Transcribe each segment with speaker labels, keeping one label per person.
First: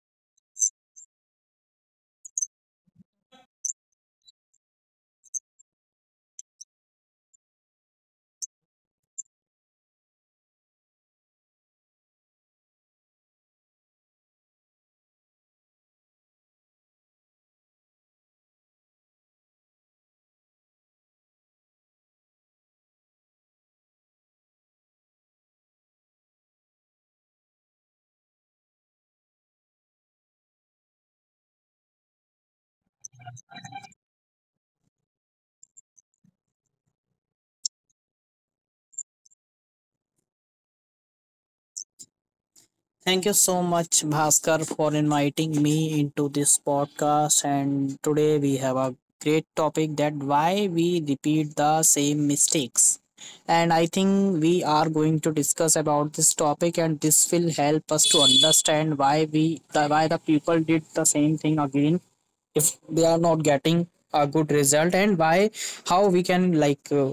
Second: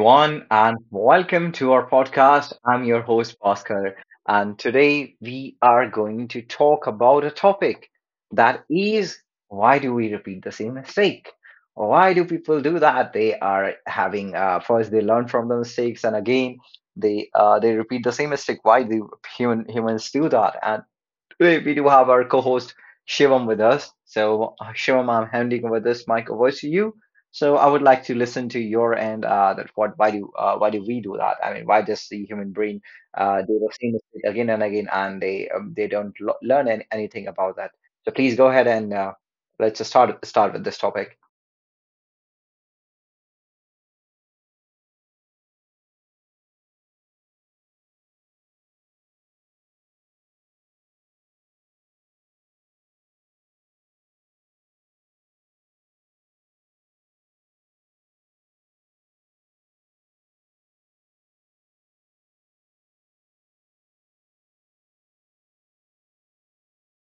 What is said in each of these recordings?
Speaker 1: everyone, and welcome to our podcast. I'm your host, Bhaskar, and today we are going to talk about a topic that is, why do we repeat the same mistake? Why do people do that? They are having, first they learn from the mistakes, and again they they repeat the same mistake. Why do humans do that? Today we do have our co-host Shivam with us. So Shivam, I'm handing over this mic over to you. So I would like to listen to your end. That what why do we do that? I mean, why does the human brain do the same mistake again and again, and they don't learn an anything about that? So please go ahead and let's just start with this topic.
Speaker 2: Thank you so much, Bhaskar, for inviting me into this podcast. And today we have a great topic: that why we repeat the same mistakes. And I think we are going to discuss about this topic, and this will help us to understand why the people did the same thing again if they are not getting a good result, and why how we can, like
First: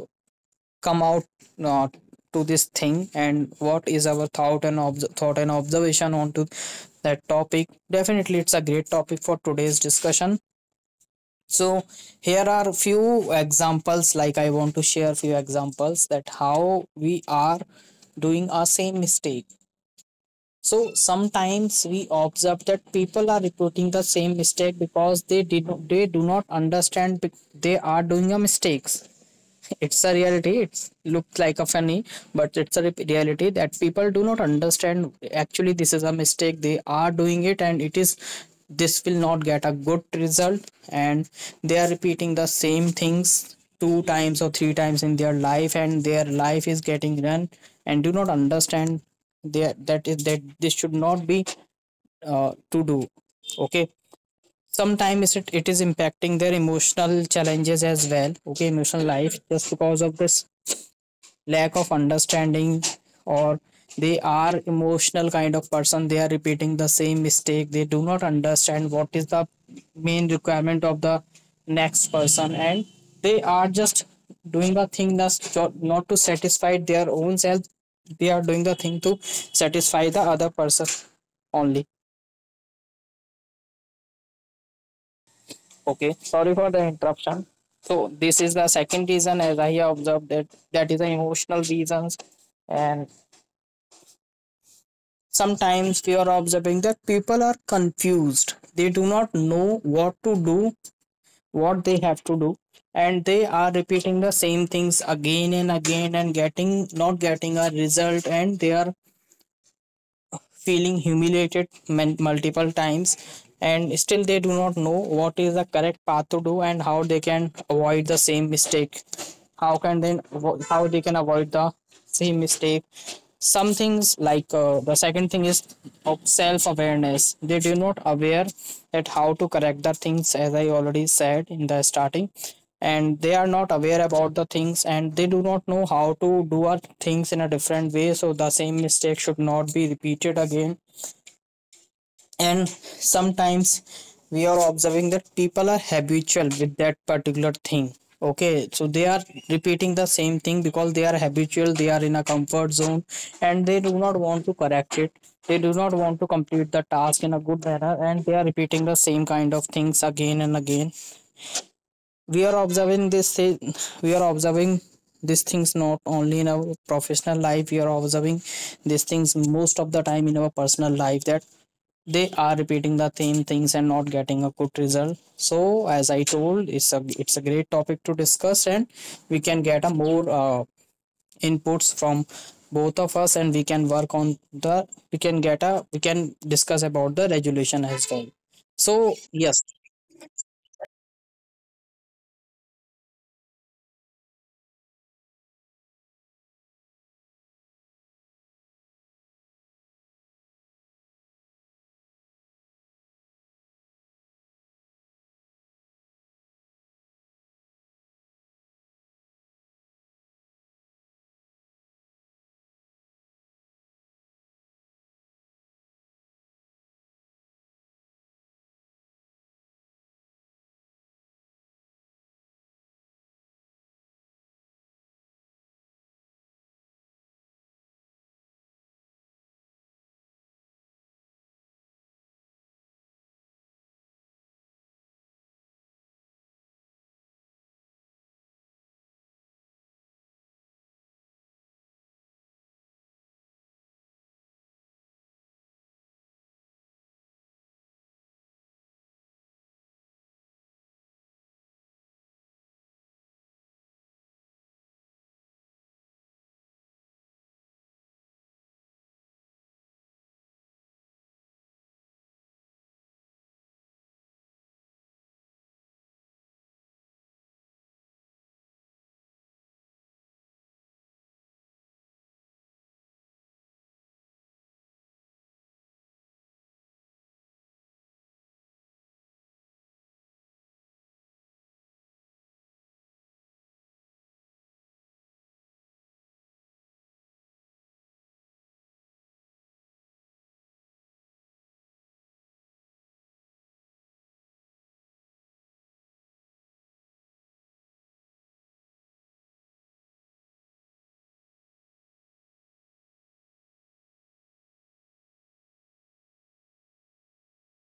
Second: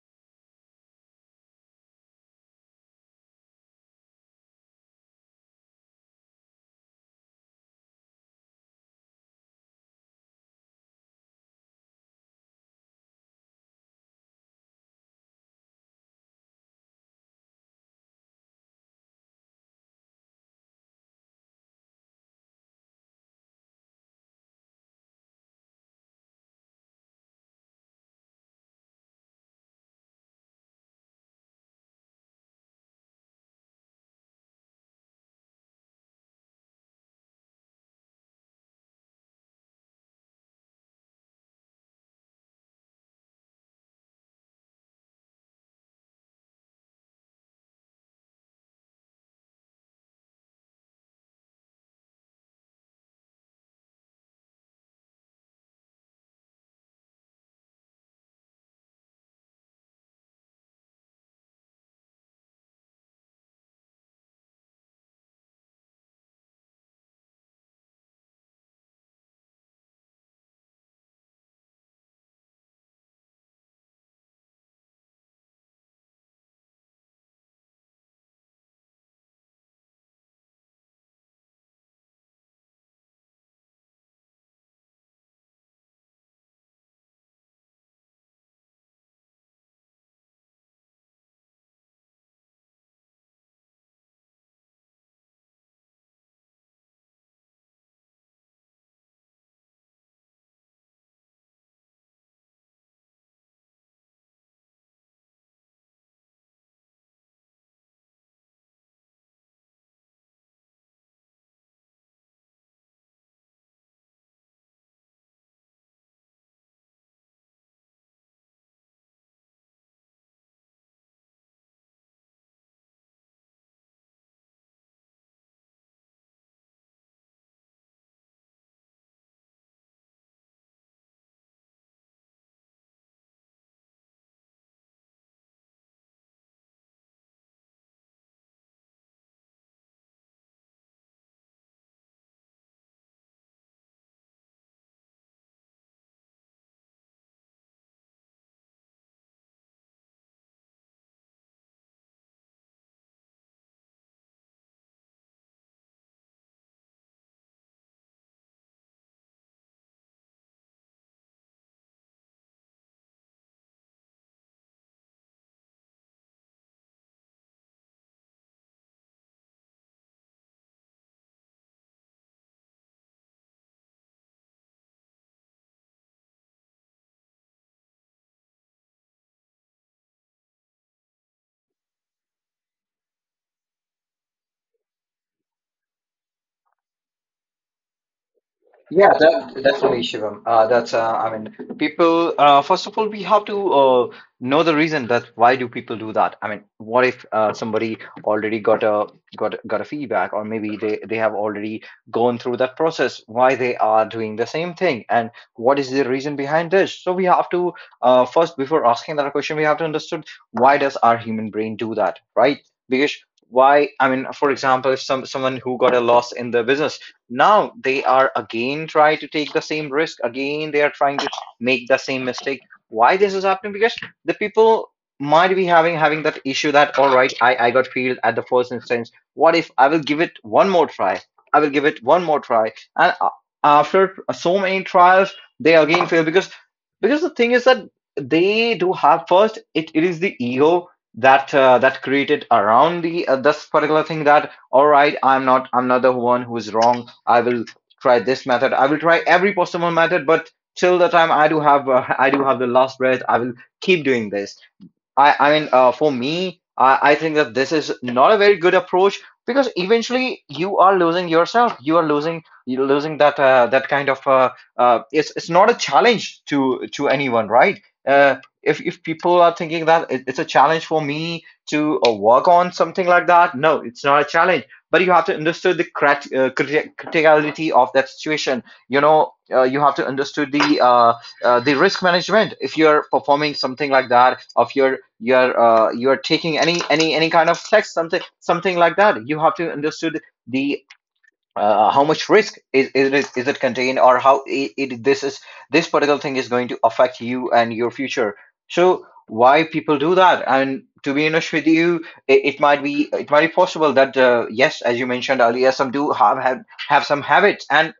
Speaker 2: come out uh, to this thing, and what is our thought and observation onto that topic. Definitely it's a great topic for today's discussion. So here are few examples, like I want to share few examples that how we are doing our same mistake. So sometimes we observe that people are repeating the same mistake because they do not understand they are doing a mistakes. It's a reality, it looks like a funny, but it's a reality that people do not understand actually this is a mistake they are doing it, and it is this will not get a good result, and they are repeating the same things two times or three times in their life, and their life is getting run and do not understand there that is that this should not be to do. Okay, sometimes it is impacting their emotional challenges as well. Okay, emotional life, just because of this lack of understanding, or they are emotional kind of person, they are repeating the same mistake. They do not understand what is the main requirement of the next person, and they are just doing the thing that's not to satisfy their own self, they are doing the thing to satisfy the other person only. Okay, sorry for the interruption. So this is the second reason, as I observed, that that is the emotional reasons. And sometimes we are observing that people are confused. They do not know what to do, what they have to do, and they are repeating the same things again and again and getting not getting a result, and they are feeling humiliated multiple times, and still they do not know what is the correct path to do and how they can avoid the same mistake. how can then how they can avoid the same mistake? Some things like, the second thing is of self awareness. They do not aware at how to correct the things, as I already said in the starting. And they are not aware about the things, and they do not know how to do our things in a different way, so the same mistake should not be repeated again. And sometimes we are observing that people are habitual with that particular thing. Okay, so they are repeating the same thing because they are habitual, they are in a comfort zone, and they do not want to correct it. They do not want to complete the task in a good manner, and they are repeating the same kind of things again and again. We are observing this, we are observing these things not only in our professional life, we are observing these things most of the time in our personal life, that they are repeating the same things and not getting a good result. So as I told, it's a great topic to discuss, and we can get a more inputs from both of us, and we can work on the, we can discuss about the resolution as well.
Speaker 1: Yeah,
Speaker 2: So
Speaker 1: that,
Speaker 2: yes.
Speaker 1: definitely, Shivam. I mean, people, first of all, we have to know the reason that why do people do that? I mean, what if somebody already got a feedback, or maybe they have already gone through that process, why they are doing the same thing, and what is the reason behind this? So we have to first, before asking that question, we have to understand why does our human brain do that, right? Because why, I mean, for example, if someone who got a loss in the business now they are again try to take the same risk again, they are trying to make the same mistake. Why this is happening? Because the people might be having that issue that, all right, I got failed at the first instance. What if I will give it one more try? I will give it one more try. and a- After so many trials, they again fail. Because the thing is that they do have, first it, it is the ego that that created around the this particular thing that, all right, I'm not the one who is wrong. I will try this method. I will try every possible method. But till the time I do have, I do have the last breath, I will keep doing this. I mean, for me, I think that this is not a very good approach because eventually you are losing yourself. You are losing, you're losing that that kind of. It's not a challenge to anyone, right? Uh, if people are thinking that it, it's a challenge for me to work on something like that, no, it's not a challenge. But you have to understand the criticality of that situation. You know, you have to understand the risk management if you're performing something like that, or if you're taking any kind of text, something like that. You have to understood the how much risk is it contained, or how it, this is, this particular thing is going to affect you and your future. So why people do that? And to be honest with you, it might be, it might be possible that, yes, as you mentioned earlier, some do have some habits. And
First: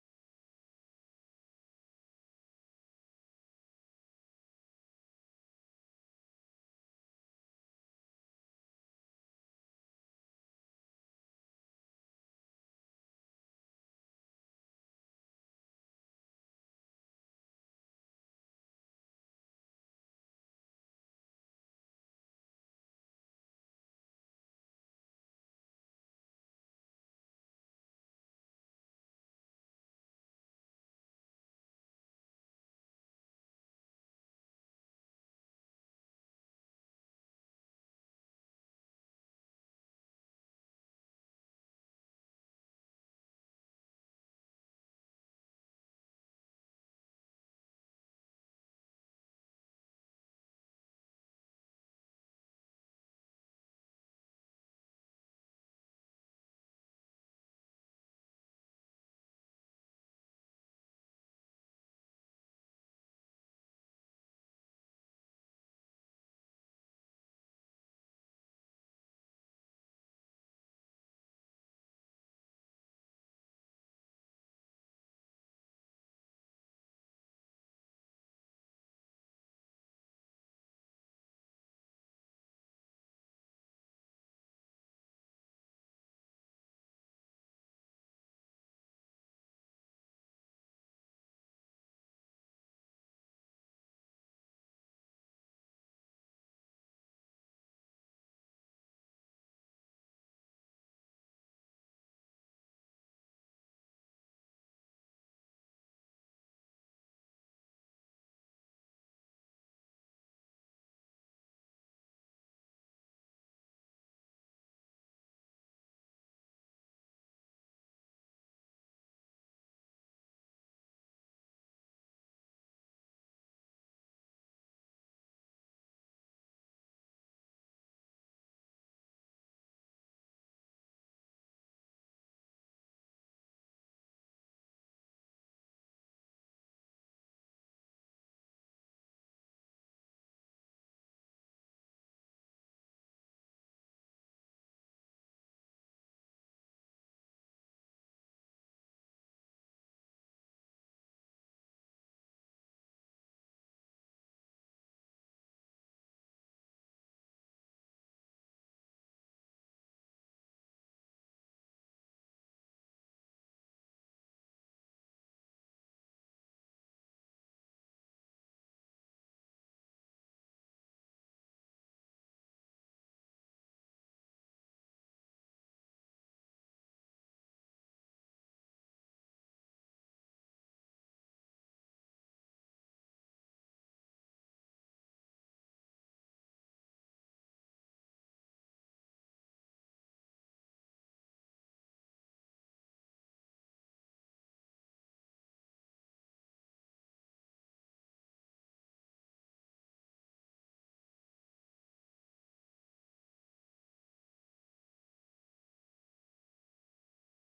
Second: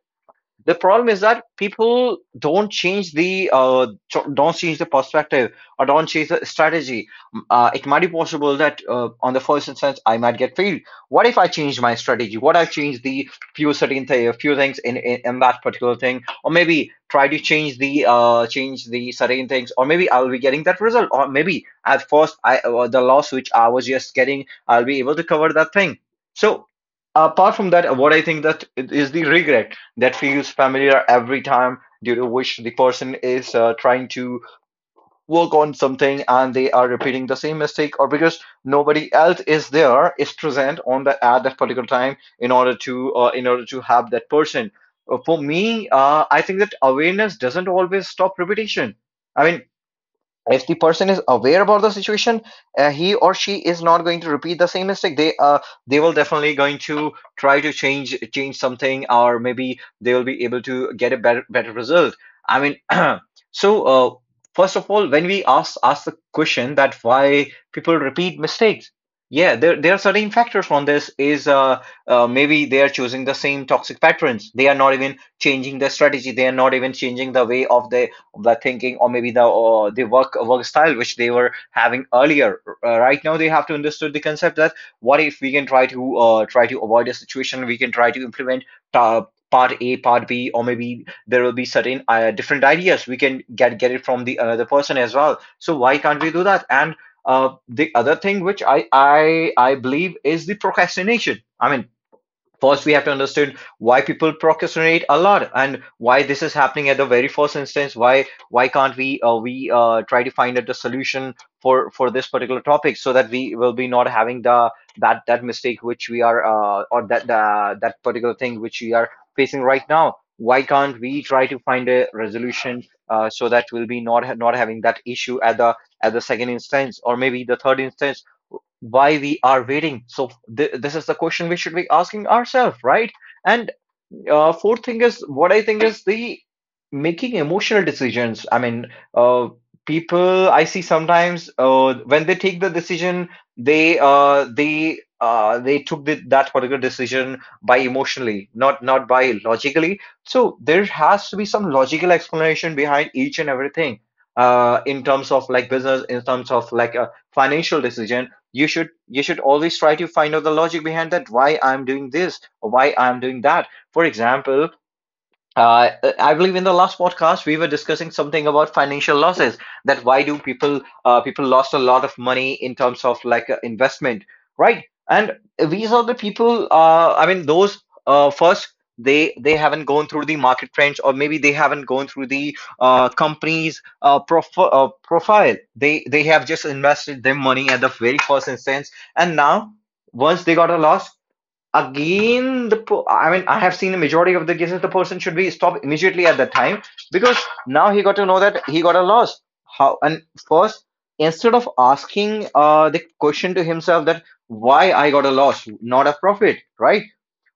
Speaker 1: the problem is that people don't change the don't change the perspective or don't change the strategy. It might be possible that on the first instance I might get failed. What if I change my strategy? What if I change the few certain few things in, in that particular thing, or maybe try to change the certain things, or maybe I'll be getting that result, or maybe at first I the loss which I was just getting, I'll be able to cover that thing. So apart from that, what I think that is the regret that feels familiar every time, due to which the person is trying to work on something and they are repeating the same mistake, or because nobody else is present on that at that particular time in order to have that person. For me, I think that awareness doesn't always stop repetition. I mean, if the person is aware about the situation, he or she is not going to repeat the same mistake. They they will definitely going to try to change something, or maybe they will be able to get a better result. I mean. So first of all, when we ask the question that why people repeat mistakes, yeah, there are certain factors on this. Is maybe they are choosing the same toxic patterns, they are not even changing their strategy, they are not even changing the way of the thinking, or maybe the work style which they were having earlier. Right now, they have to understand the concept that what if we can try to try to avoid a situation, we can try to implement. Uh, Part A, part B, or maybe there will be certain different ideas we can get it from the another person as well. So why can't we do that? And the other thing which I believe is the procrastination. I mean, first we have to understand why people procrastinate a lot, and why this is happening at the very first instance. Why can't we try to find out the solution for this particular topic, so that we will be not having the that mistake which we are, or that that particular thing which we are facing right now. Why can't we try to find a resolution, so that we'll be not having that issue at the second instance, or maybe the third instance? Why we are waiting? So this is the question we should be asking ourselves, right? And fourth thing is what I think is the making emotional decisions. I mean, uh, people I see sometimes when they take the decision, they they took the, that particular decision by emotionally, not not by logically. So there has to be some logical explanation behind each and everything. In terms of like business, in terms of like a financial decision, you should, you should always try to find out the logic behind that. Why I'm doing this, or why I'm doing that? For example, uh, I believe in the last podcast we were discussing something about financial losses. That why do people lost a lot of money in terms of like investment, right? And these are the people. I mean, those first they haven't gone through the market trends, or maybe they haven't gone through the company's profile. They have just invested their money at the very first instance, and now once they got a loss, again I mean, I have seen a majority of the cases the person should be stopped immediately at that time. Because now he got to know that he got a loss how. And first, instead of asking the question to himself that why I got a loss, not a profit, right?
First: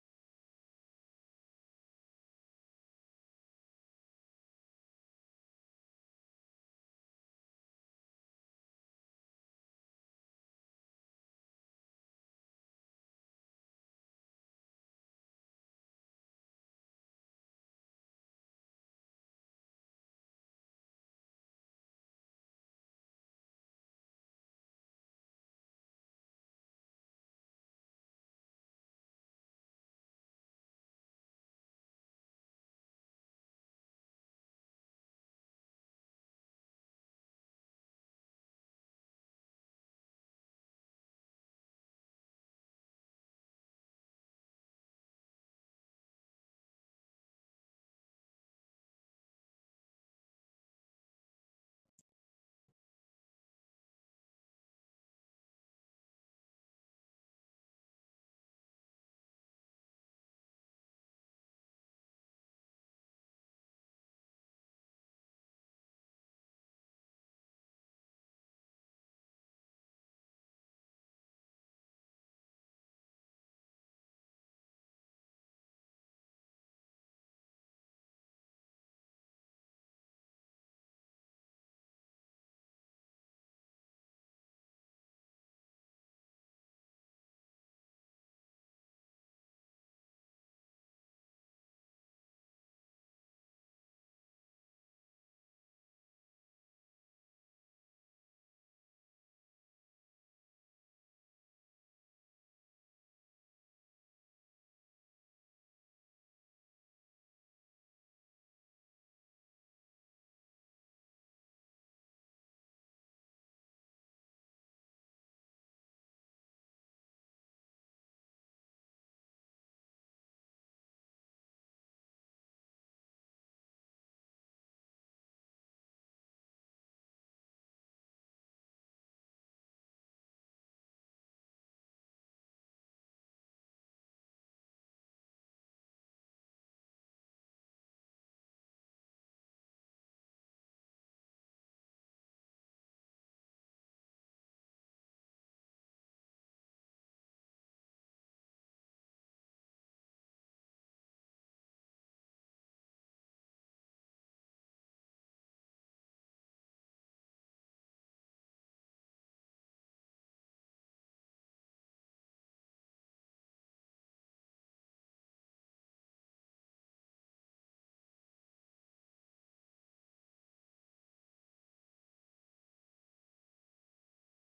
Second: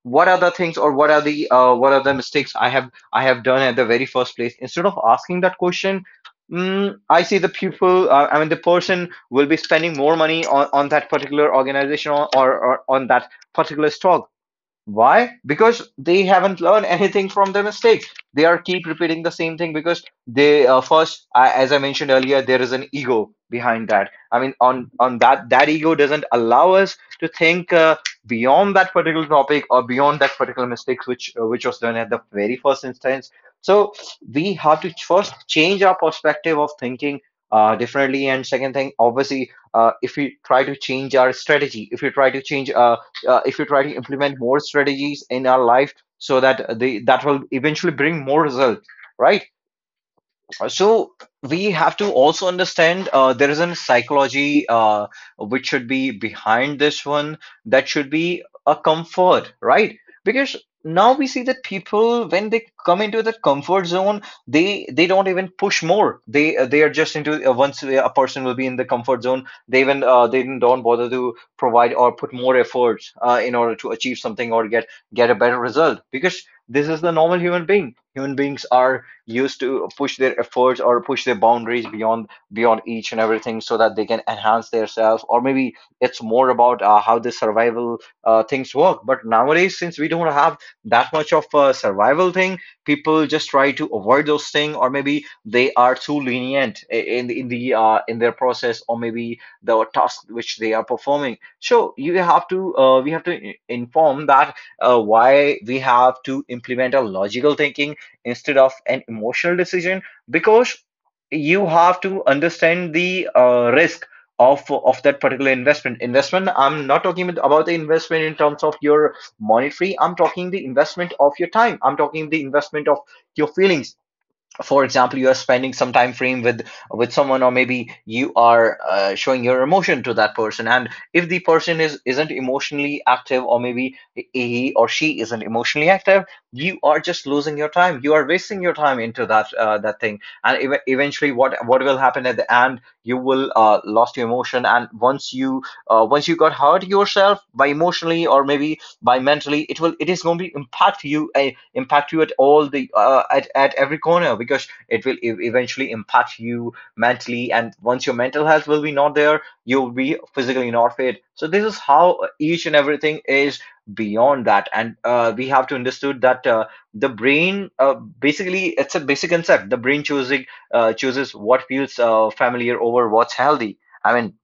Speaker 1: What are the things, or what are the mistakes I have done at the very first place? Instead of asking that question, I see the pupil, I mean the person will be spending more money on that particular organization, or on that particular stock. Why? Because they haven't learned anything from their mistakes. They are keep repeating the same thing because they, as I mentioned earlier, there is an ego behind that. I mean, on that that ego doesn't allow us to think beyond that particular topic, or beyond that particular mistakes which was done at the very first instance. So we have to first change our perspective of thinking differently, and second thing, obviously, if we try to change our strategy, if we try to change if you try to implement more strategies in our life so that they that will eventually bring more results, right. So we have to also understand, there is a psychology which should be behind this one. That should be a comfort, right? Because now we see that people, when they come into that comfort zone, they don't even push more, they are just into, once a person will be in the comfort zone, they even they don't bother to provide or put more efforts in order to achieve something or get a better result. Because this is the normal human being. Human beings are used to push their efforts or push their boundaries beyond each and everything so that they can enhance themselves, or maybe it's more about, how the survival things work. But nowadays, since we don't have that much of a survival thing, people just try to avoid those things, or maybe they are too lenient in their process, or maybe the task which they are performing. So you have to we have to inform that, why we have to implement a logical thinking instead of an emotional decision. Because you have to understand the risk of that particular investment. Investment, I'm not talking about the investment in terms of your monetary. I'm talking the investment of your time, I'm talking the investment of your feelings. For example, you are spending some time frame with someone, or maybe you are showing your emotion to that person, and if the person is isn't emotionally active, or maybe he or she isn't emotionally active, you are just losing your time, you are wasting your time into that that thing. And eventually, what will happen at the end, you will lost your emotion, and once you got hurt yourself by emotionally or maybe by mentally, it will it is going to impact you, impact you at all the at every corner, because it will eventually impact you mentally. And once your mental health will be not there, you'll be physically not fit. So this is how each and everything is beyond that, and we have to understood that, the brain, basically, it's a basic concept. The brain choosing chooses what feels familiar over what's healthy. I mean,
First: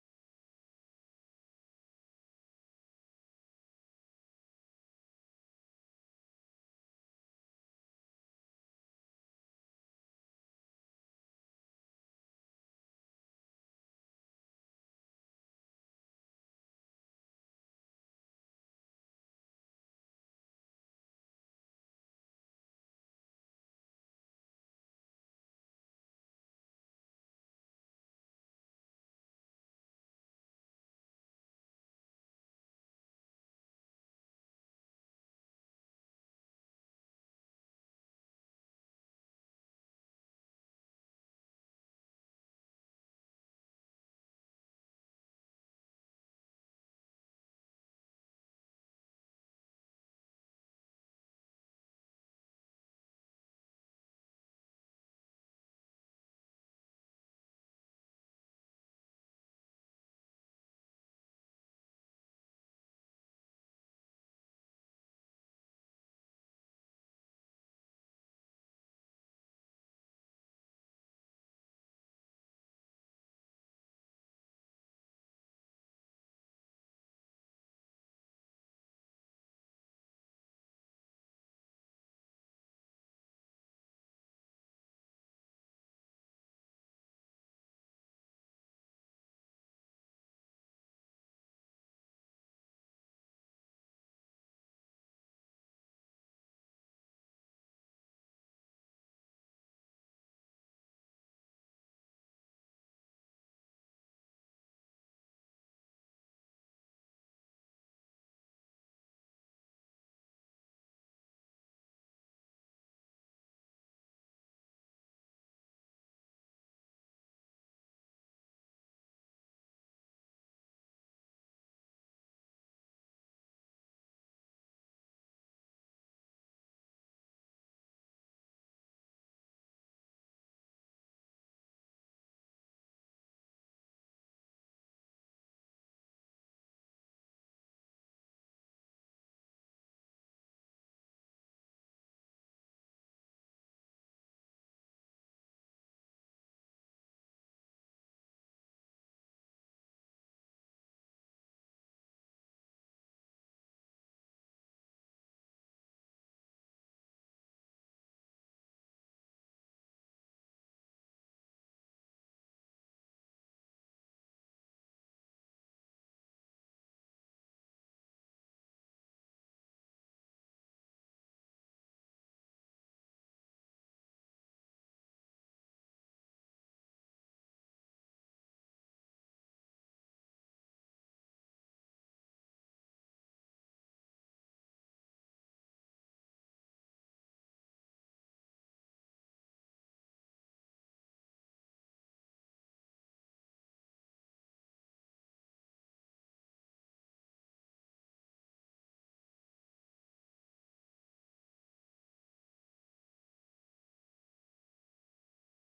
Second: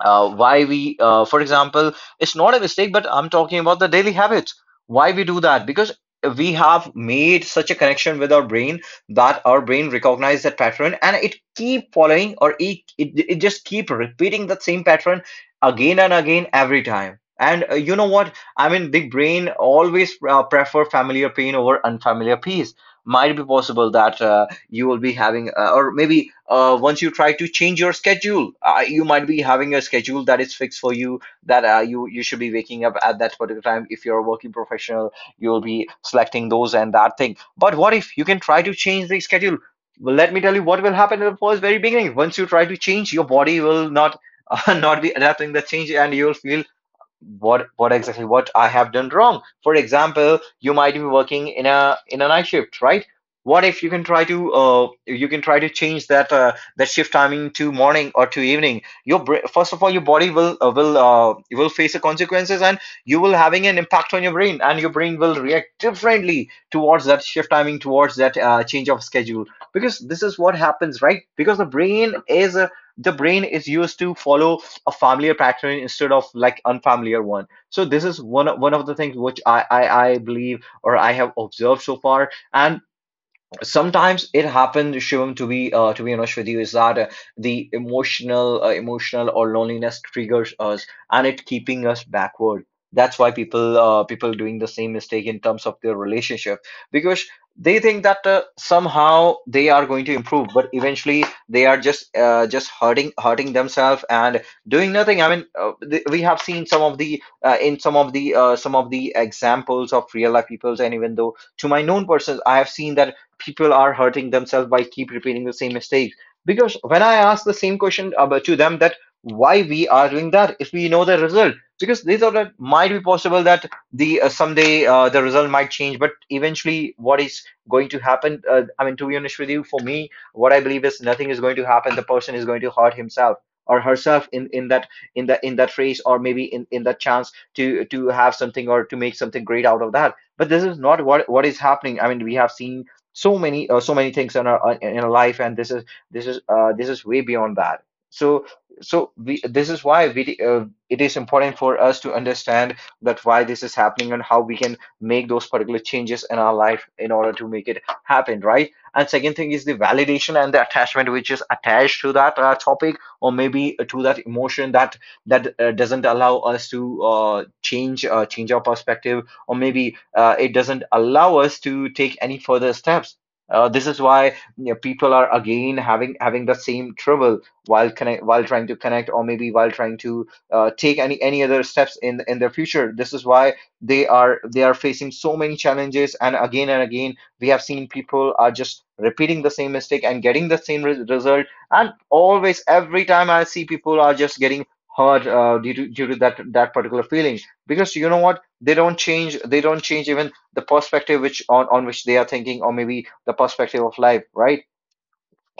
Speaker 1: why we for example, it's not a mistake, but I'm talking about the daily habits. Why we do that? Because we have made such a connection with our brain that our brain recognizes that pattern, and it keep following, or it just keep repeating that same pattern again and again, every time. And you know what I mean, the brain always prefer familiar pain over unfamiliar peace. Might be possible that you will be having, or maybe once you try to change your schedule, you might be having a schedule that is fixed for you, that you should be waking up at that particular time. If you're a working professional, you will be selecting those and that thing. But what if you can try to change the schedule? Well, let me tell you what will happen at the first very beginning. Once you try to change, your body will not not be adapting the change, and you'll feel what exactly what I have done wrong. For example, you might be working in a night shift, right? What if you can try to you can try to change that that shift timing to morning or to evening? Your first of all, your body will you will face the consequences, and you will having an impact on your brain, and your brain will react differently towards that shift timing, towards that change of schedule. Because this is what happens, right? Because the brain is used to follow a familiar pattern instead of like unfamiliar one. So this is one of the things which I believe or I have observed so far. And sometimes it happens, Shivam, to be honest with you, is that the emotional or loneliness triggers us, and it keeping us backward. That's why people people doing the same mistake in terms of their relationship, because they think that somehow they are going to improve, but eventually they are just hurting themselves and doing nothing. I mean, we have seen some of the some of the examples of real life peoples, and even though to my known persons, I have seen that people are hurting themselves by keep repeating the same mistakes. Because when I ask the same question about to them that why we are doing that if we know the result, because they thought that might be possible that the someday the result might change. But eventually, what is going to happen? I mean, to be honest with you, for me, what I believe is nothing is going to happen. The person is going to hurt himself or herself in in that race, or maybe in that chance to have something or to make something great out of that. But this is not what is happening. I mean, we have seen so many so many things in our life, and this is this is this is way beyond that. So we, this is why we, it is important for us to understand that why this is happening and how we can make those particular changes in our life in order to make it happen, right? And second thing is the validation and the attachment which is attached to that topic, or maybe to that emotion, that doesn't allow us to change our perspective, or maybe it doesn't allow us to take any further steps. This is why, you know, people are again having the same trouble while connect while trying to connect, or maybe while trying to take any other steps in their future. This is why they are facing so many challenges, and again we have seen people are just repeating the same mistake and getting the same result. And always, every time I see people are just getting hurt due to due to that that particular feeling. Because you know what, they don't change even the perspective on which they are thinking, or maybe the perspective of life, right?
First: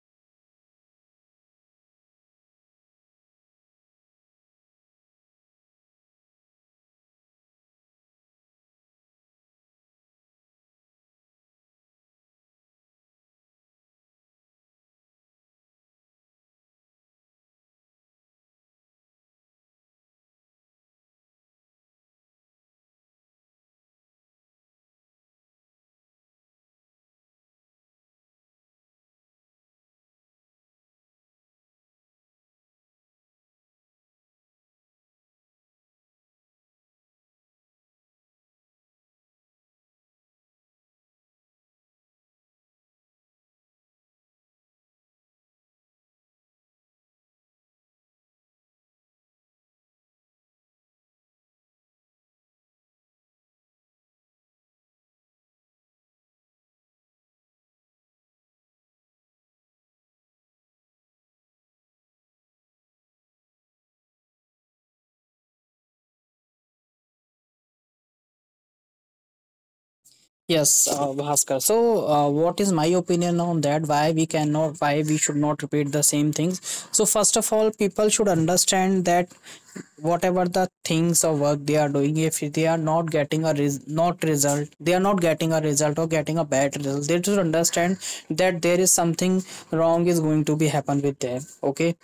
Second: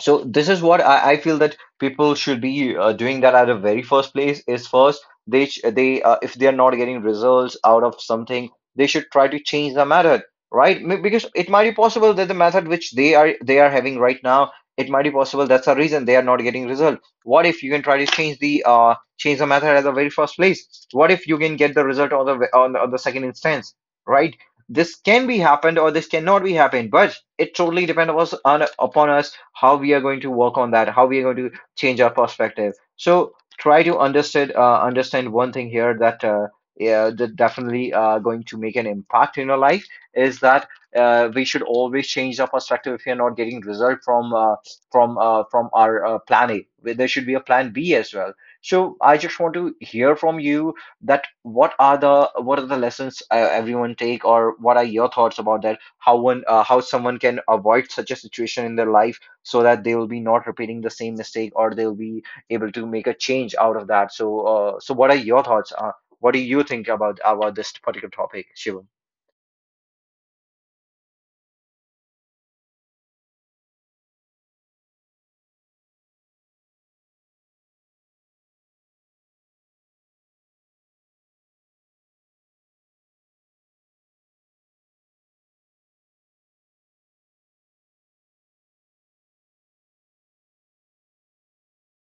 Speaker 1: So this is what I feel that people should be doing that at the very first place is, first they sh- they if they are not getting results out of something, they should try to change the method, right? Because it might be possible that the method which they are having right now, it might be possible that's the reason they are not getting result. What if you can try to change the method at the very first place? What if you can get the result on the on the second instance, right? This can be happened or this cannot be happened, but it totally depends on us, on upon us, how we are going to work on that, how we are going to change our perspective. So try to understand, understand one thing here, that yeah, that definitely going to make an impact in your life, is that we should always change our perspective if we are not getting result from from our plan A. There should be a plan B as well. So I just want to hear from you that what are the lessons everyone take, or what are your thoughts about that, how one how someone can avoid such a situation in their life so that they will be not repeating the same mistake, or they'll be able to make a change out of that. So so what are your thoughts, what do you think about this particular topic, Shivam?
Speaker 2: Yes, Bhaskar. So, what is my opinion on that? Why we cannot, why we should not repeat the same things? So, first of all, people should understand that whatever the things or work they are doing, if they are not getting a res- not result, they are not getting a result or getting a bad result, they should understand that there is something wrong is going to be happen with them. Okay,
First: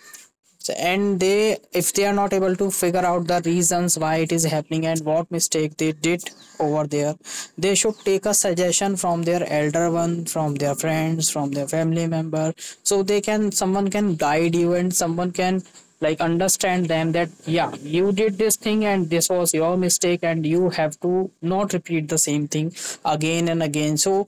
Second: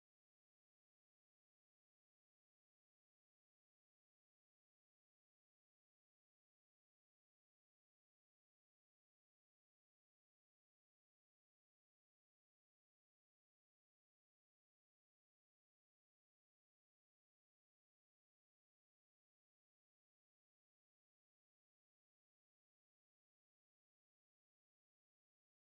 Speaker 2: so, and they, if they are not able to figure out the reasons why it is happening and what mistake they did over there, they should take a suggestion from their elder one, from their friends, from their family member, so they can, someone can guide you, and someone can like understand them that yeah, you did this thing and this was your mistake, and you have to not repeat the same thing again and again. So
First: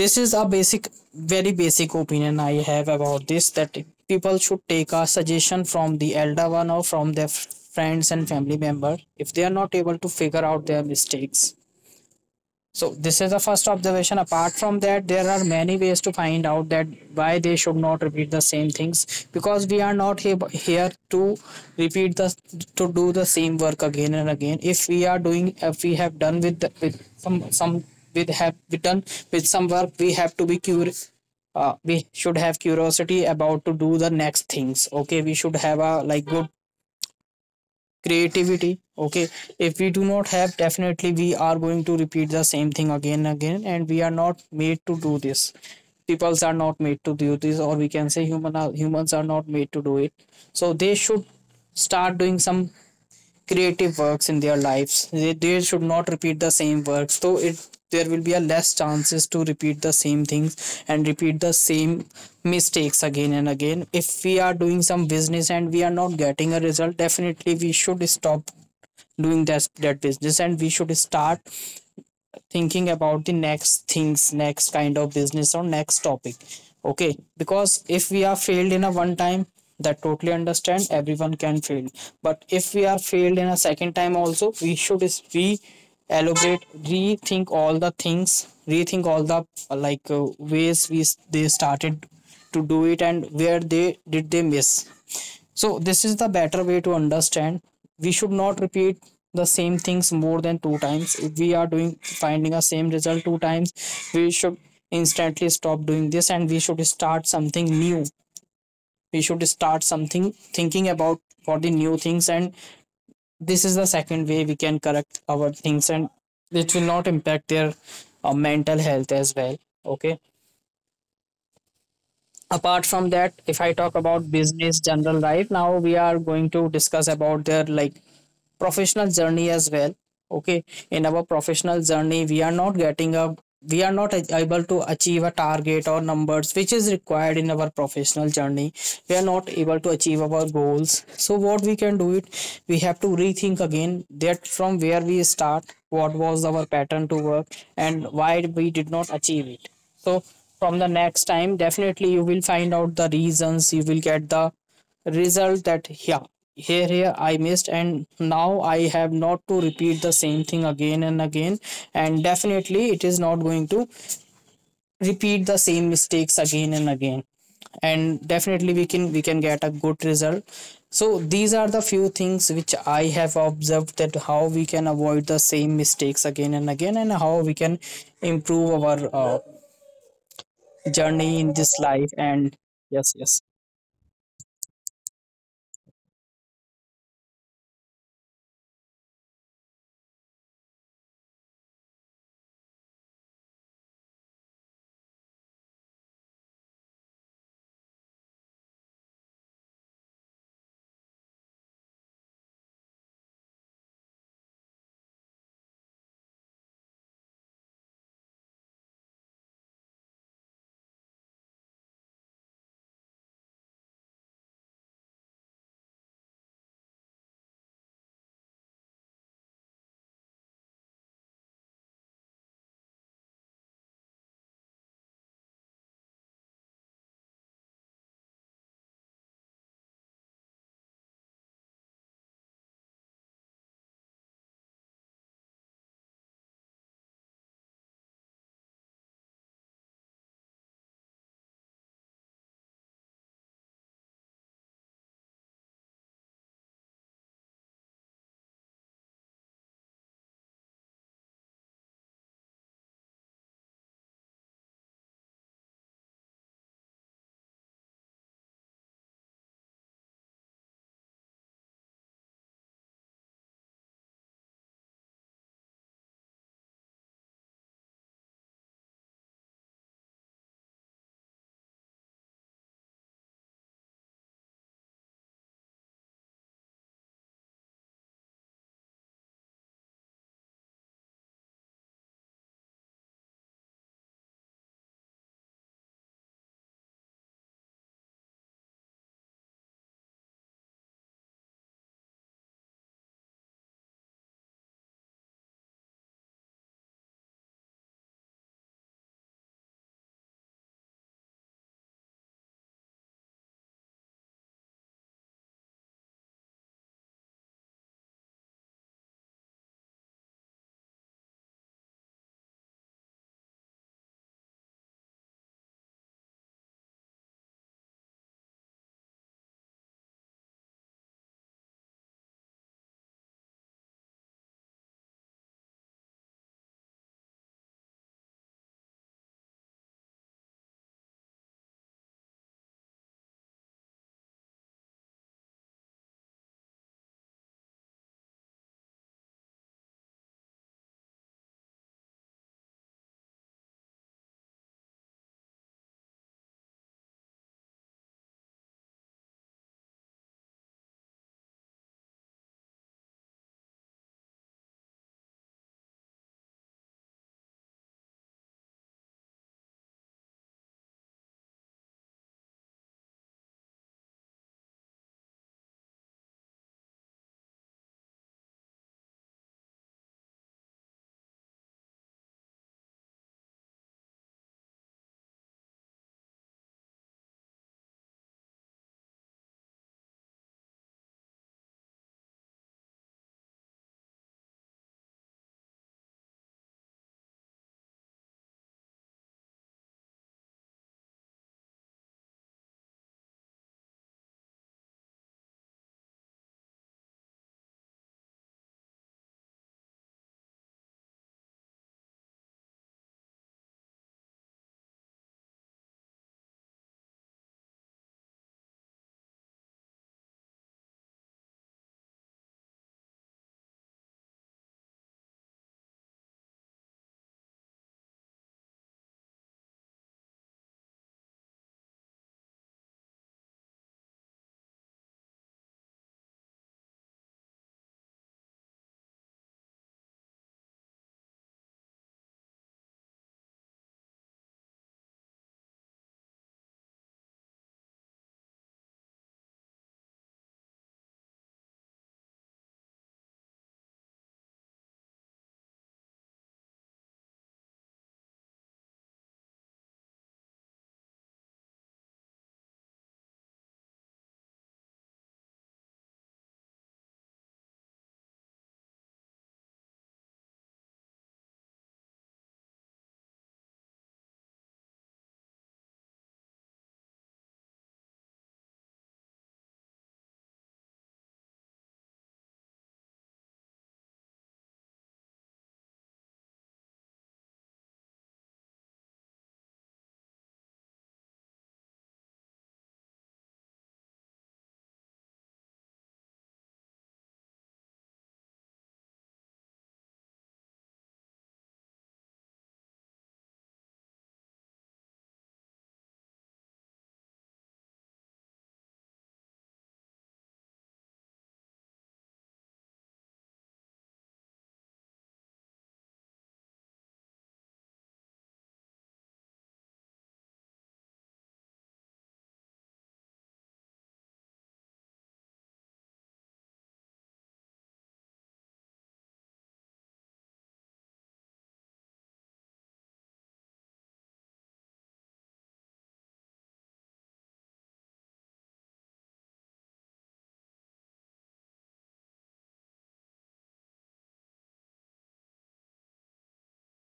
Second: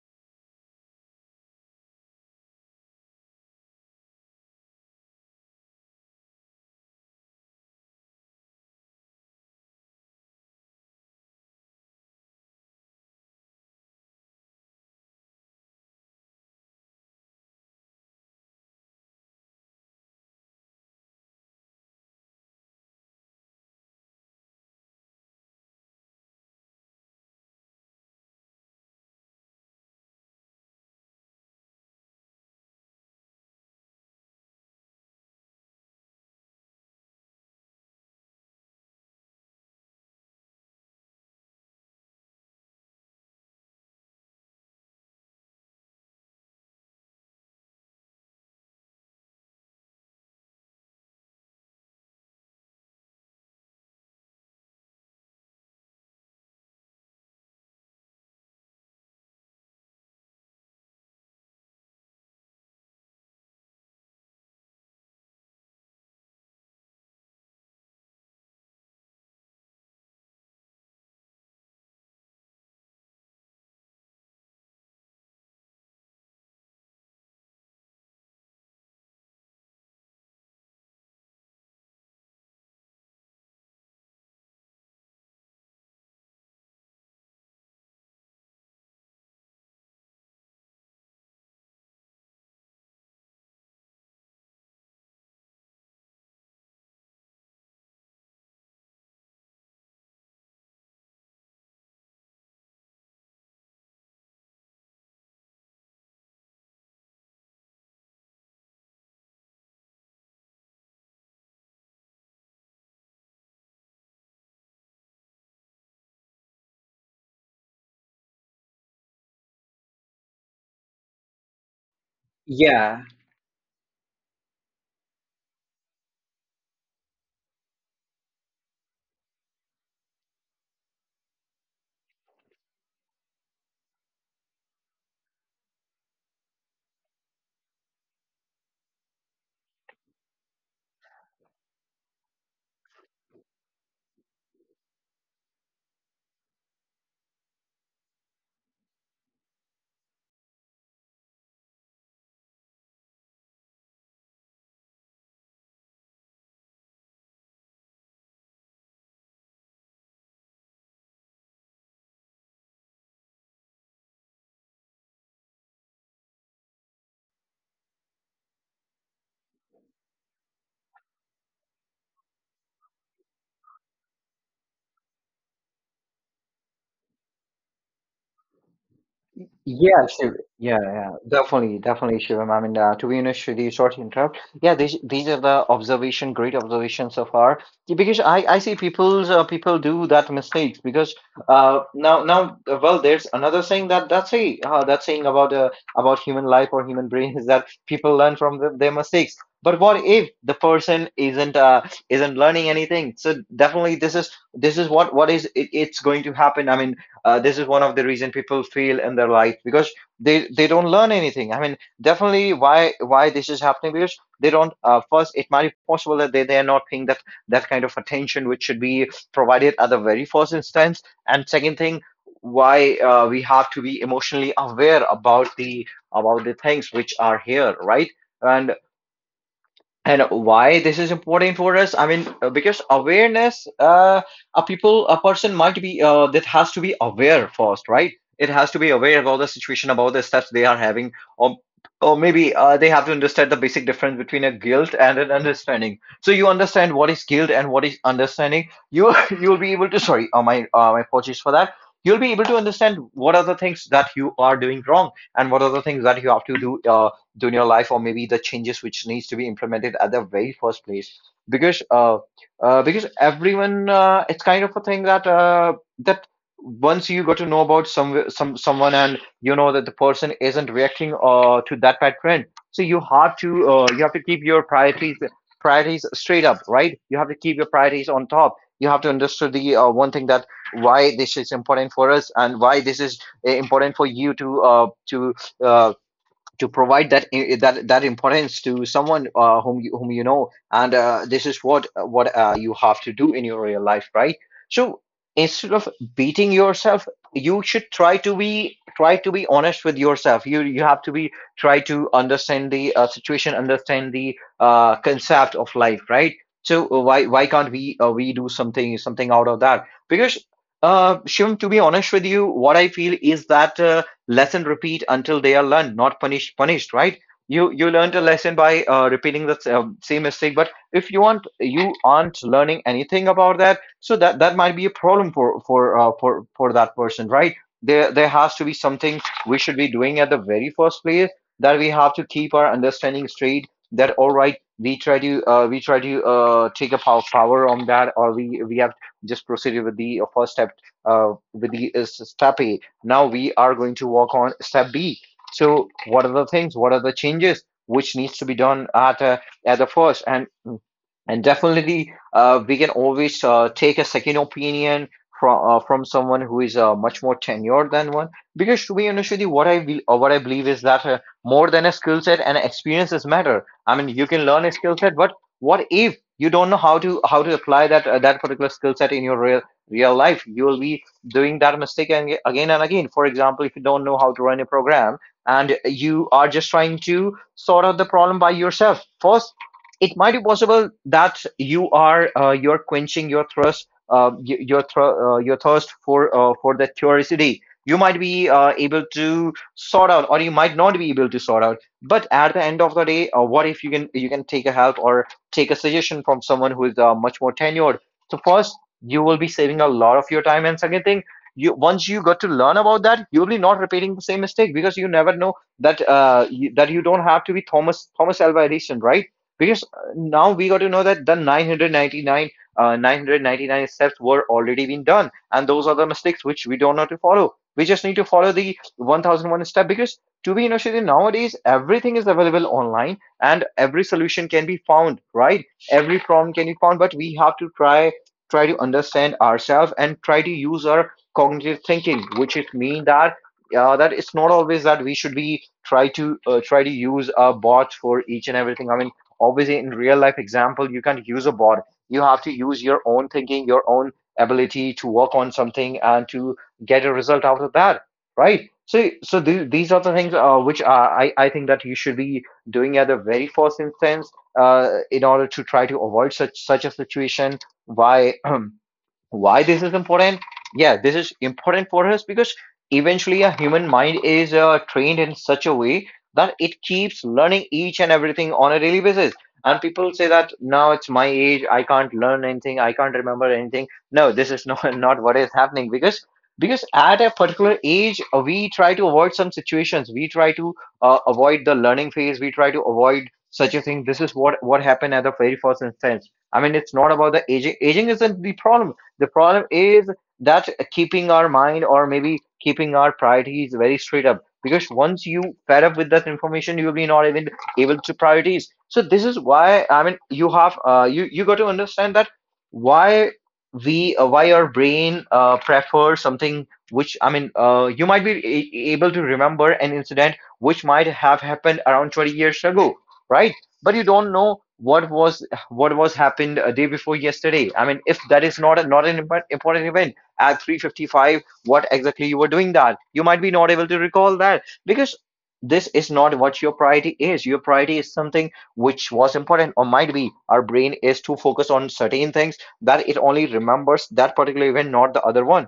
Speaker 2: this is a basic, very basic opinion I have about this, that people should take a suggestion from the elder one or from their friends and family member if they are not able to figure out their mistakes. So this is the first observation. Apart from that, there are many ways to find out that why they should not repeat the same things, because we are not here to repeat the to do the same work again and again. If we are doing, if we have done with, the, with some with have we done with some work, we have to be curious. We should have curiosity about to do the next things. Okay, we should have a like good creativity. Okay, if we do not have, definitely we are going to repeat the same thing again and again, and we are not made to do this. Peoples are not made to do this, or we can say humans are not made to do it. So they should start doing some creative works in their lives. They should not repeat the same works, so it there will be a less chances to repeat the same things and repeat the same mistakes again and again. If we are doing some business and we are not getting a result, definitely we should stop doing that business, and we should start thinking about the next things, next kind of business or next topic. Okay, because if we are failed in a one time, that totally understand, everyone can fail. But if we are failed in a second time also, we should is we elaborate, rethink all the things, rethink all the, ways they started to do it and where they miss. So this is the better way to understand. We should not repeat the same things more than two times. If we are doing finding a same result two times, we should instantly stop doing this and we should start something new. We should start something thinking about for the new things. And this is the second way we can correct our things, and it will not impact their mental health as well. Okay. Apart from that, if I talk about
Speaker 1: Yeah,
Speaker 2: business general life, now we are going to discuss about their like professional journey as well. Okay, in our professional journey, we are not getting a, we are not able to achieve a target or numbers which is required in our professional journey, we are not able to achieve our goals. So what we can do it, we have to rethink again that from where we start, what was our pattern to work and why we did not achieve it. So from the next time, definitely you will find out the reasons, you will get the result that yeah, here here I missed, and now I have not to repeat the same thing again and again. And definitely it is not going to repeat the same mistakes again and again. And definitely we can, we can get a good result. So these are the few things which I have observed, that how we can avoid the same mistakes again and again and how we can improve our journey
Speaker 1: Yeah,
Speaker 2: in
Speaker 1: sure.
Speaker 2: this life.
Speaker 1: Yeah, yeah,
Speaker 2: And yes,
Speaker 1: definitely,
Speaker 2: yes.
Speaker 1: definitely, Shivam. I mean, to be honest, Shri, sorry to interrupt. Yeah, these are the observation, great observations so far. Yeah. Because I see people's people do that mistakes because now now well, there's another saying that that's a, that saying about, about human life or human brain is that people learn from their mistakes. But what if the person isn't learning anything? So definitely this is what is it, it's going to happen. I mean this is one of the reason people feel in their life because they don't learn anything, I mean definitely. Why this is happening? Because they don't first, it might be possible that they are not paying that that kind of attention which should be provided at the very first instance. And second thing, why we have to be emotionally aware about the things which are here, right? And and why this is important for us? I mean because awareness, a people a person might be that has to be aware first, right? It has to be aware about the situation, about the steps they are having, or or maybe they have to understand the basic difference between a guilt and an understanding. So you understand what is guilt and what is understanding. You you'll be able to, sorry, my my apologies for that. You'll be able to understand what are the things that you are doing wrong and what are the things that you have to do during your life, or maybe the changes which needs to be implemented at the very first place. Because because everyone, it's kind of a thing that that once you got to know about some someone and you know that the person isn't reacting to that pattern, so you have to keep your priorities, priorities straight up, right? You have to keep your priorities on top. You have to understand the one thing that why this is important for us and why this is important for you to uh, to provide that that that importance to someone whom you know. And this is what you have to do in your real life, right? So instead of beating yourself, you should try to be honest with yourself. You have to be try to understand the situation, understand the concept of life, right? So why can't we do something something out of that? Because Shivam, to be honest with you, what I feel is that lesson repeat until they are learned, not punished, punished, right? You learned a lesson by repeating the same mistake, but if you aren't, you aren't learning anything about that. So that that might be a problem for that person, right? There has to be something we should be doing at the very first place, that we have to keep our understanding straight, that all right, we try to take a power, power on that, or we have just proceeded with the first step, with the step A. Now we are going to work on step B. So what are the things? What are the changes which needs to be done at the first? And definitely, we can always take a second opinion from someone who is much more tenured than one. Because to be honest with you, what what I believe is that more than a skill set and experiences matter. I mean, you can learn a skill set, but what if you don't know how to apply that that particular skill set in your real real life? You will be doing that again and again. For example, if you don't know how to run a program and you are just trying to sort out the problem by yourself first, it might be possible that you are you're quenching your thirst, your thirst for the curiosity. You might be able to sort out or you might not be able to sort out, but at the end of the day, what if you can you can take a help or take a suggestion from someone who is much more tenured? So first, you will be saving a lot of your time. And second thing, you once you got to learn about that, you'll be not repeating the same mistake. Because you never know that that you don't have to be Thomas Alva Edison, right? Because now we got to know that the 999 999 steps were already been done, and those are the mistakes which we don't know to follow. We just need to follow the 1001 step, because to be initiated, nowadays everything is available online and every solution can be found, right? Every problem can be found, but we have to try try to understand ourselves and try to use our cognitive thinking, which it mean that that it's not always that we should be try to try to use a bot for each and everything. I mean obviously in real life example, you can't use a bot. You have to use your own thinking, your own ability to work on something and to get a result out of that, right? So these are the things which I think that you should be doing at the very first instance, in order to try to avoid such such a situation by why this is important. Yeah, this is important for us because eventually a human mind is trained in such a way that it keeps learning each and everything on a daily basis. And people say that now it's my age, I can't learn anything, I can't remember anything. No, this is not not what is happening. Because at a particular age, we try to avoid some situations, we try to avoid the learning phase, we try to avoid such a thing. This is what happened at the very first instance. I mean it's not about the aging, aging isn't the problem. The problem is that keeping our mind or maybe keeping our priorities very straight up. Because once you fed up with that information, you will be not even able to priorities. So this is why, I mean, you have you got to understand that why we why our brain prefer something which, I mean, you might be able to remember an incident which might have happened around 20 years ago, right? But you don't know what was what was happened a day before yesterday. I mean, if that is not a, not an important event at 3:55, what exactly you were doing that? You might be not able to recall that because this is not what your priority is. Your priority is something which was important or might be. Our brain is too focused on certain things that it only remembers that particular event, not the other one.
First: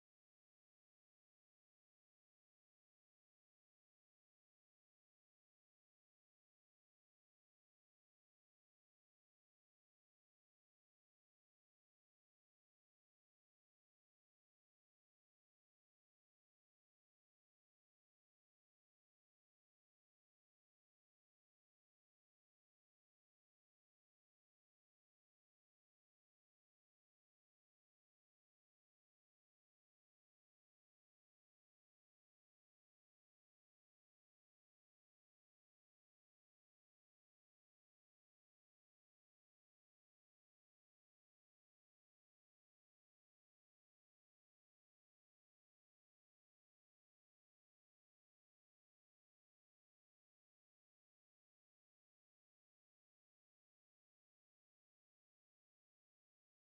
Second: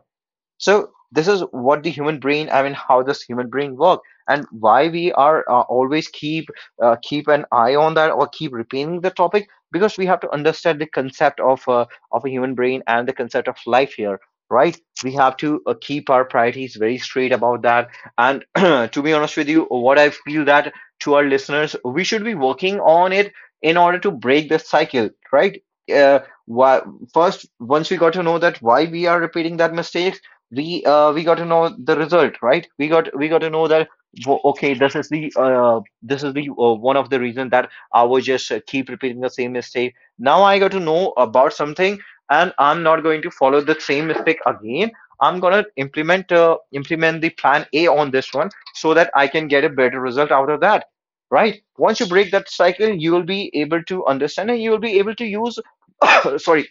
Speaker 1: So this is what the human brain, I mean, how this human brain work. And why we are always keep keep an eye on that or keep repeating the topic? Because we have to understand the concept of a human brain and the concept of life here, right? We have to keep our priorities very straight about that. And to be honest with you, what I feel that to our listeners, we should be working on it in order to break this cycle, right? uh, why, first once we got to know that why we are repeating that mistake, we got to know the result, right? We got to know that okay, this is the one of the reason that I was just keep repeating the same mistake. Now I got to know about something, and I'm not going to follow the same mistake again. I'm gonna implement implement the plan A on this one, so that I can get a better result out of that. Right? Once you break that cycle, you will be able to understand and you will be able to use sorry,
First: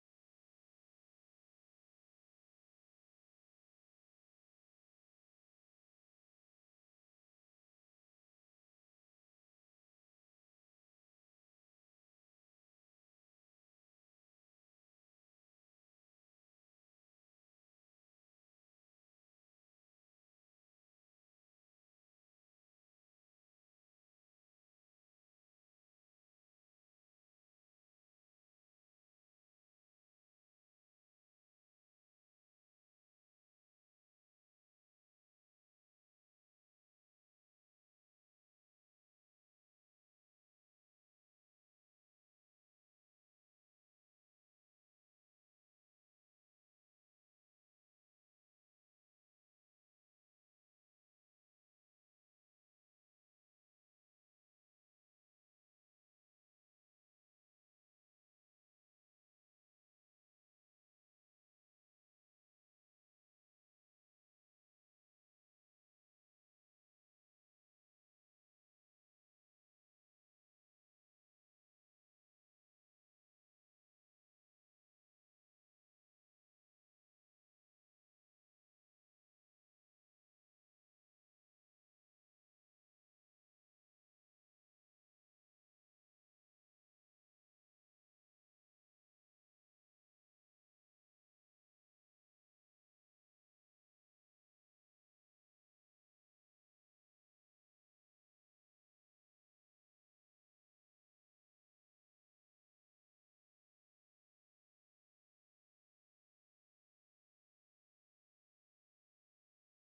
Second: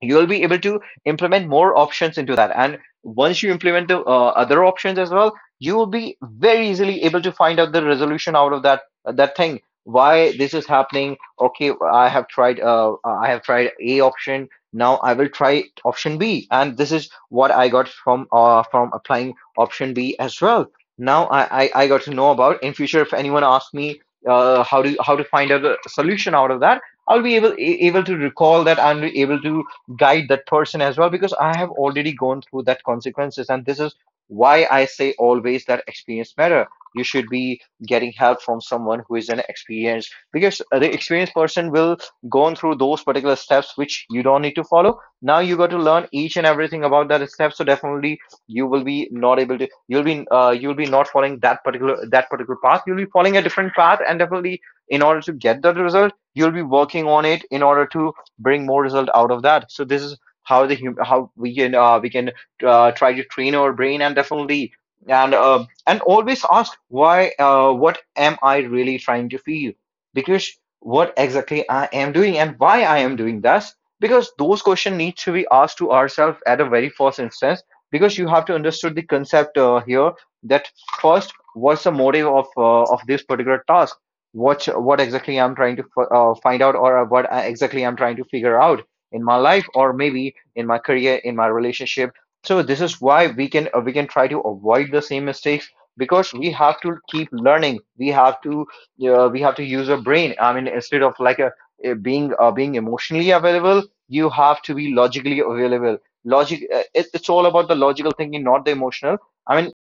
Speaker 1: you'll be able to implement more options into that. And once you implement the other options as well, you will be very easily able to find out the resolution out of that that thing, why this is happening. Okay, I have tried, I have tried a option, now I will try option B. And this is what I got from applying option B as well. Now I got to know about in future if anyone asks me how to find out the solution out of that, I'll be able able to recall that and be able to guide that person as well, because I have already gone through that consequences. And this is why I say always that experience matter. You should be getting help from someone who is an experienced, because the experienced person will go through those particular steps which you don't need to follow. Now you got to learn each and everything about that step. So definitely you will be not able to, you'll be not following that particular path. You'll be following a different path, and definitely in order to get that result you'll be working on it in order to bring more result out of that. So this is how how we can try to train our brain. And definitely and always ask why what am I really trying to feel, because what exactly I am doing and why I am doing this, because those questions need to be asked to ourselves at a very first instance, because you have to understood the concept here that first what's the motive of this particular task. What exactly I'm trying to find out, or what exactly I'm trying to figure out in my life, or maybe in my career, in my relationship. So this is why we can try to avoid the same mistakes, because we have to keep learning. We have to we have to use our brain, I mean, instead of like a being being emotionally available, you have to be logically available. Logic It's all about the logical thinking, not the emotional. I mean,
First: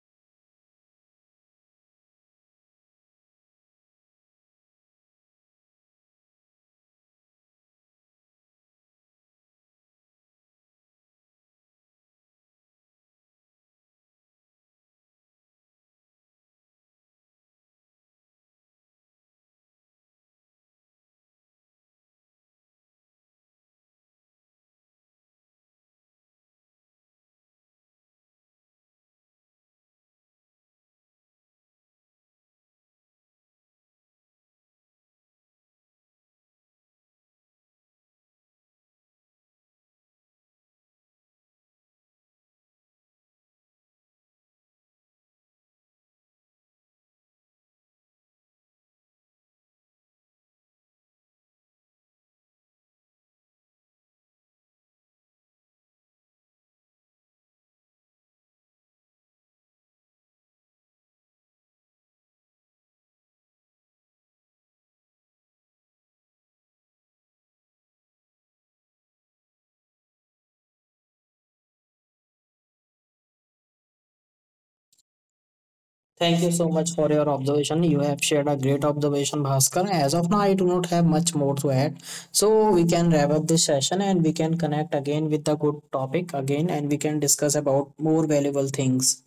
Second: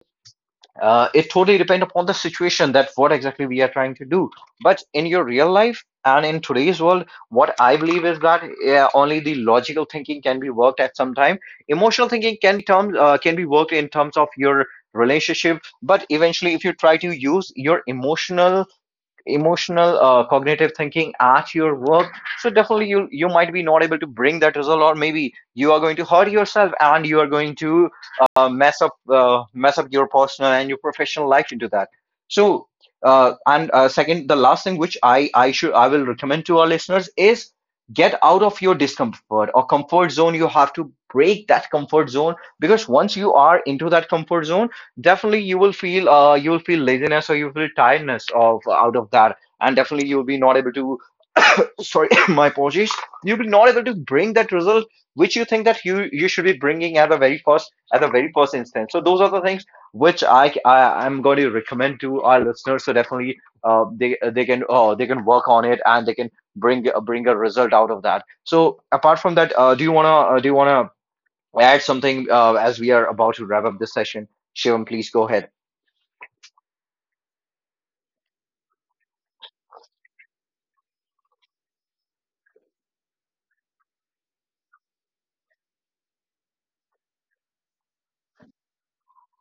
Speaker 1: it totally depends upon the situation, that what exactly we are trying to do. But in your real life and in today's world, what I believe is that only the logical thinking can be worked at some time. Emotional thinking can be terms can be worked in terms of your relationship. But eventually, if you try to use your emotional emotional cognitive thinking at your work, so definitely you might be not able to bring that result, or maybe you are going to hurt yourself, and you are going to mess up your personal and your professional life into that. So and second, the last thing which I will recommend to our listeners is get out of your discomfort or comfort zone. You have to break that comfort zone, because once you are into that comfort zone, definitely you will feel laziness, or you will feel tiredness of out of that, and definitely you will be not able to sorry my apologies, you'll be not able to bring that result which you think that you should be bringing at the very first instance. So those are the things which I am going to recommend to our listeners. So definitely they can they can work on it, and they can bring a result out of that. So apart from that, do you want to do you want to add something, as we are about to wrap up this session. Shivam, please go ahead.
Speaker 2: Thank you so much for your observation. You have shared a great observation, Bhaskar. As of now, I do not have much more to add. So we can wrap up this session and we can connect again with a good topic again, and we can discuss about more valuable things.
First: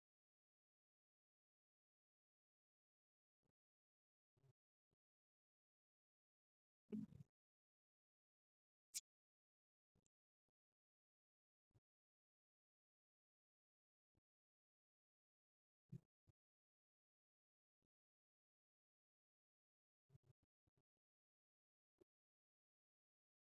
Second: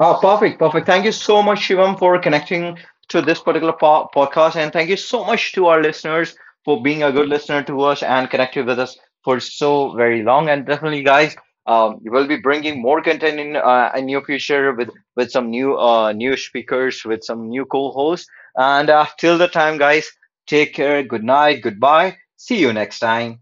Speaker 1: Oh, perfect, perfect. Thank you so much, Shivam, for connecting to this particular podcast. And thank you so much to our listeners for being a good listener to us and connected with us for so very long. And definitely, guys, we'll be bringing more content in near future with some new new speakers, with some new co-hosts. And till the time, guys, take care. Good night. Goodbye. See you next time.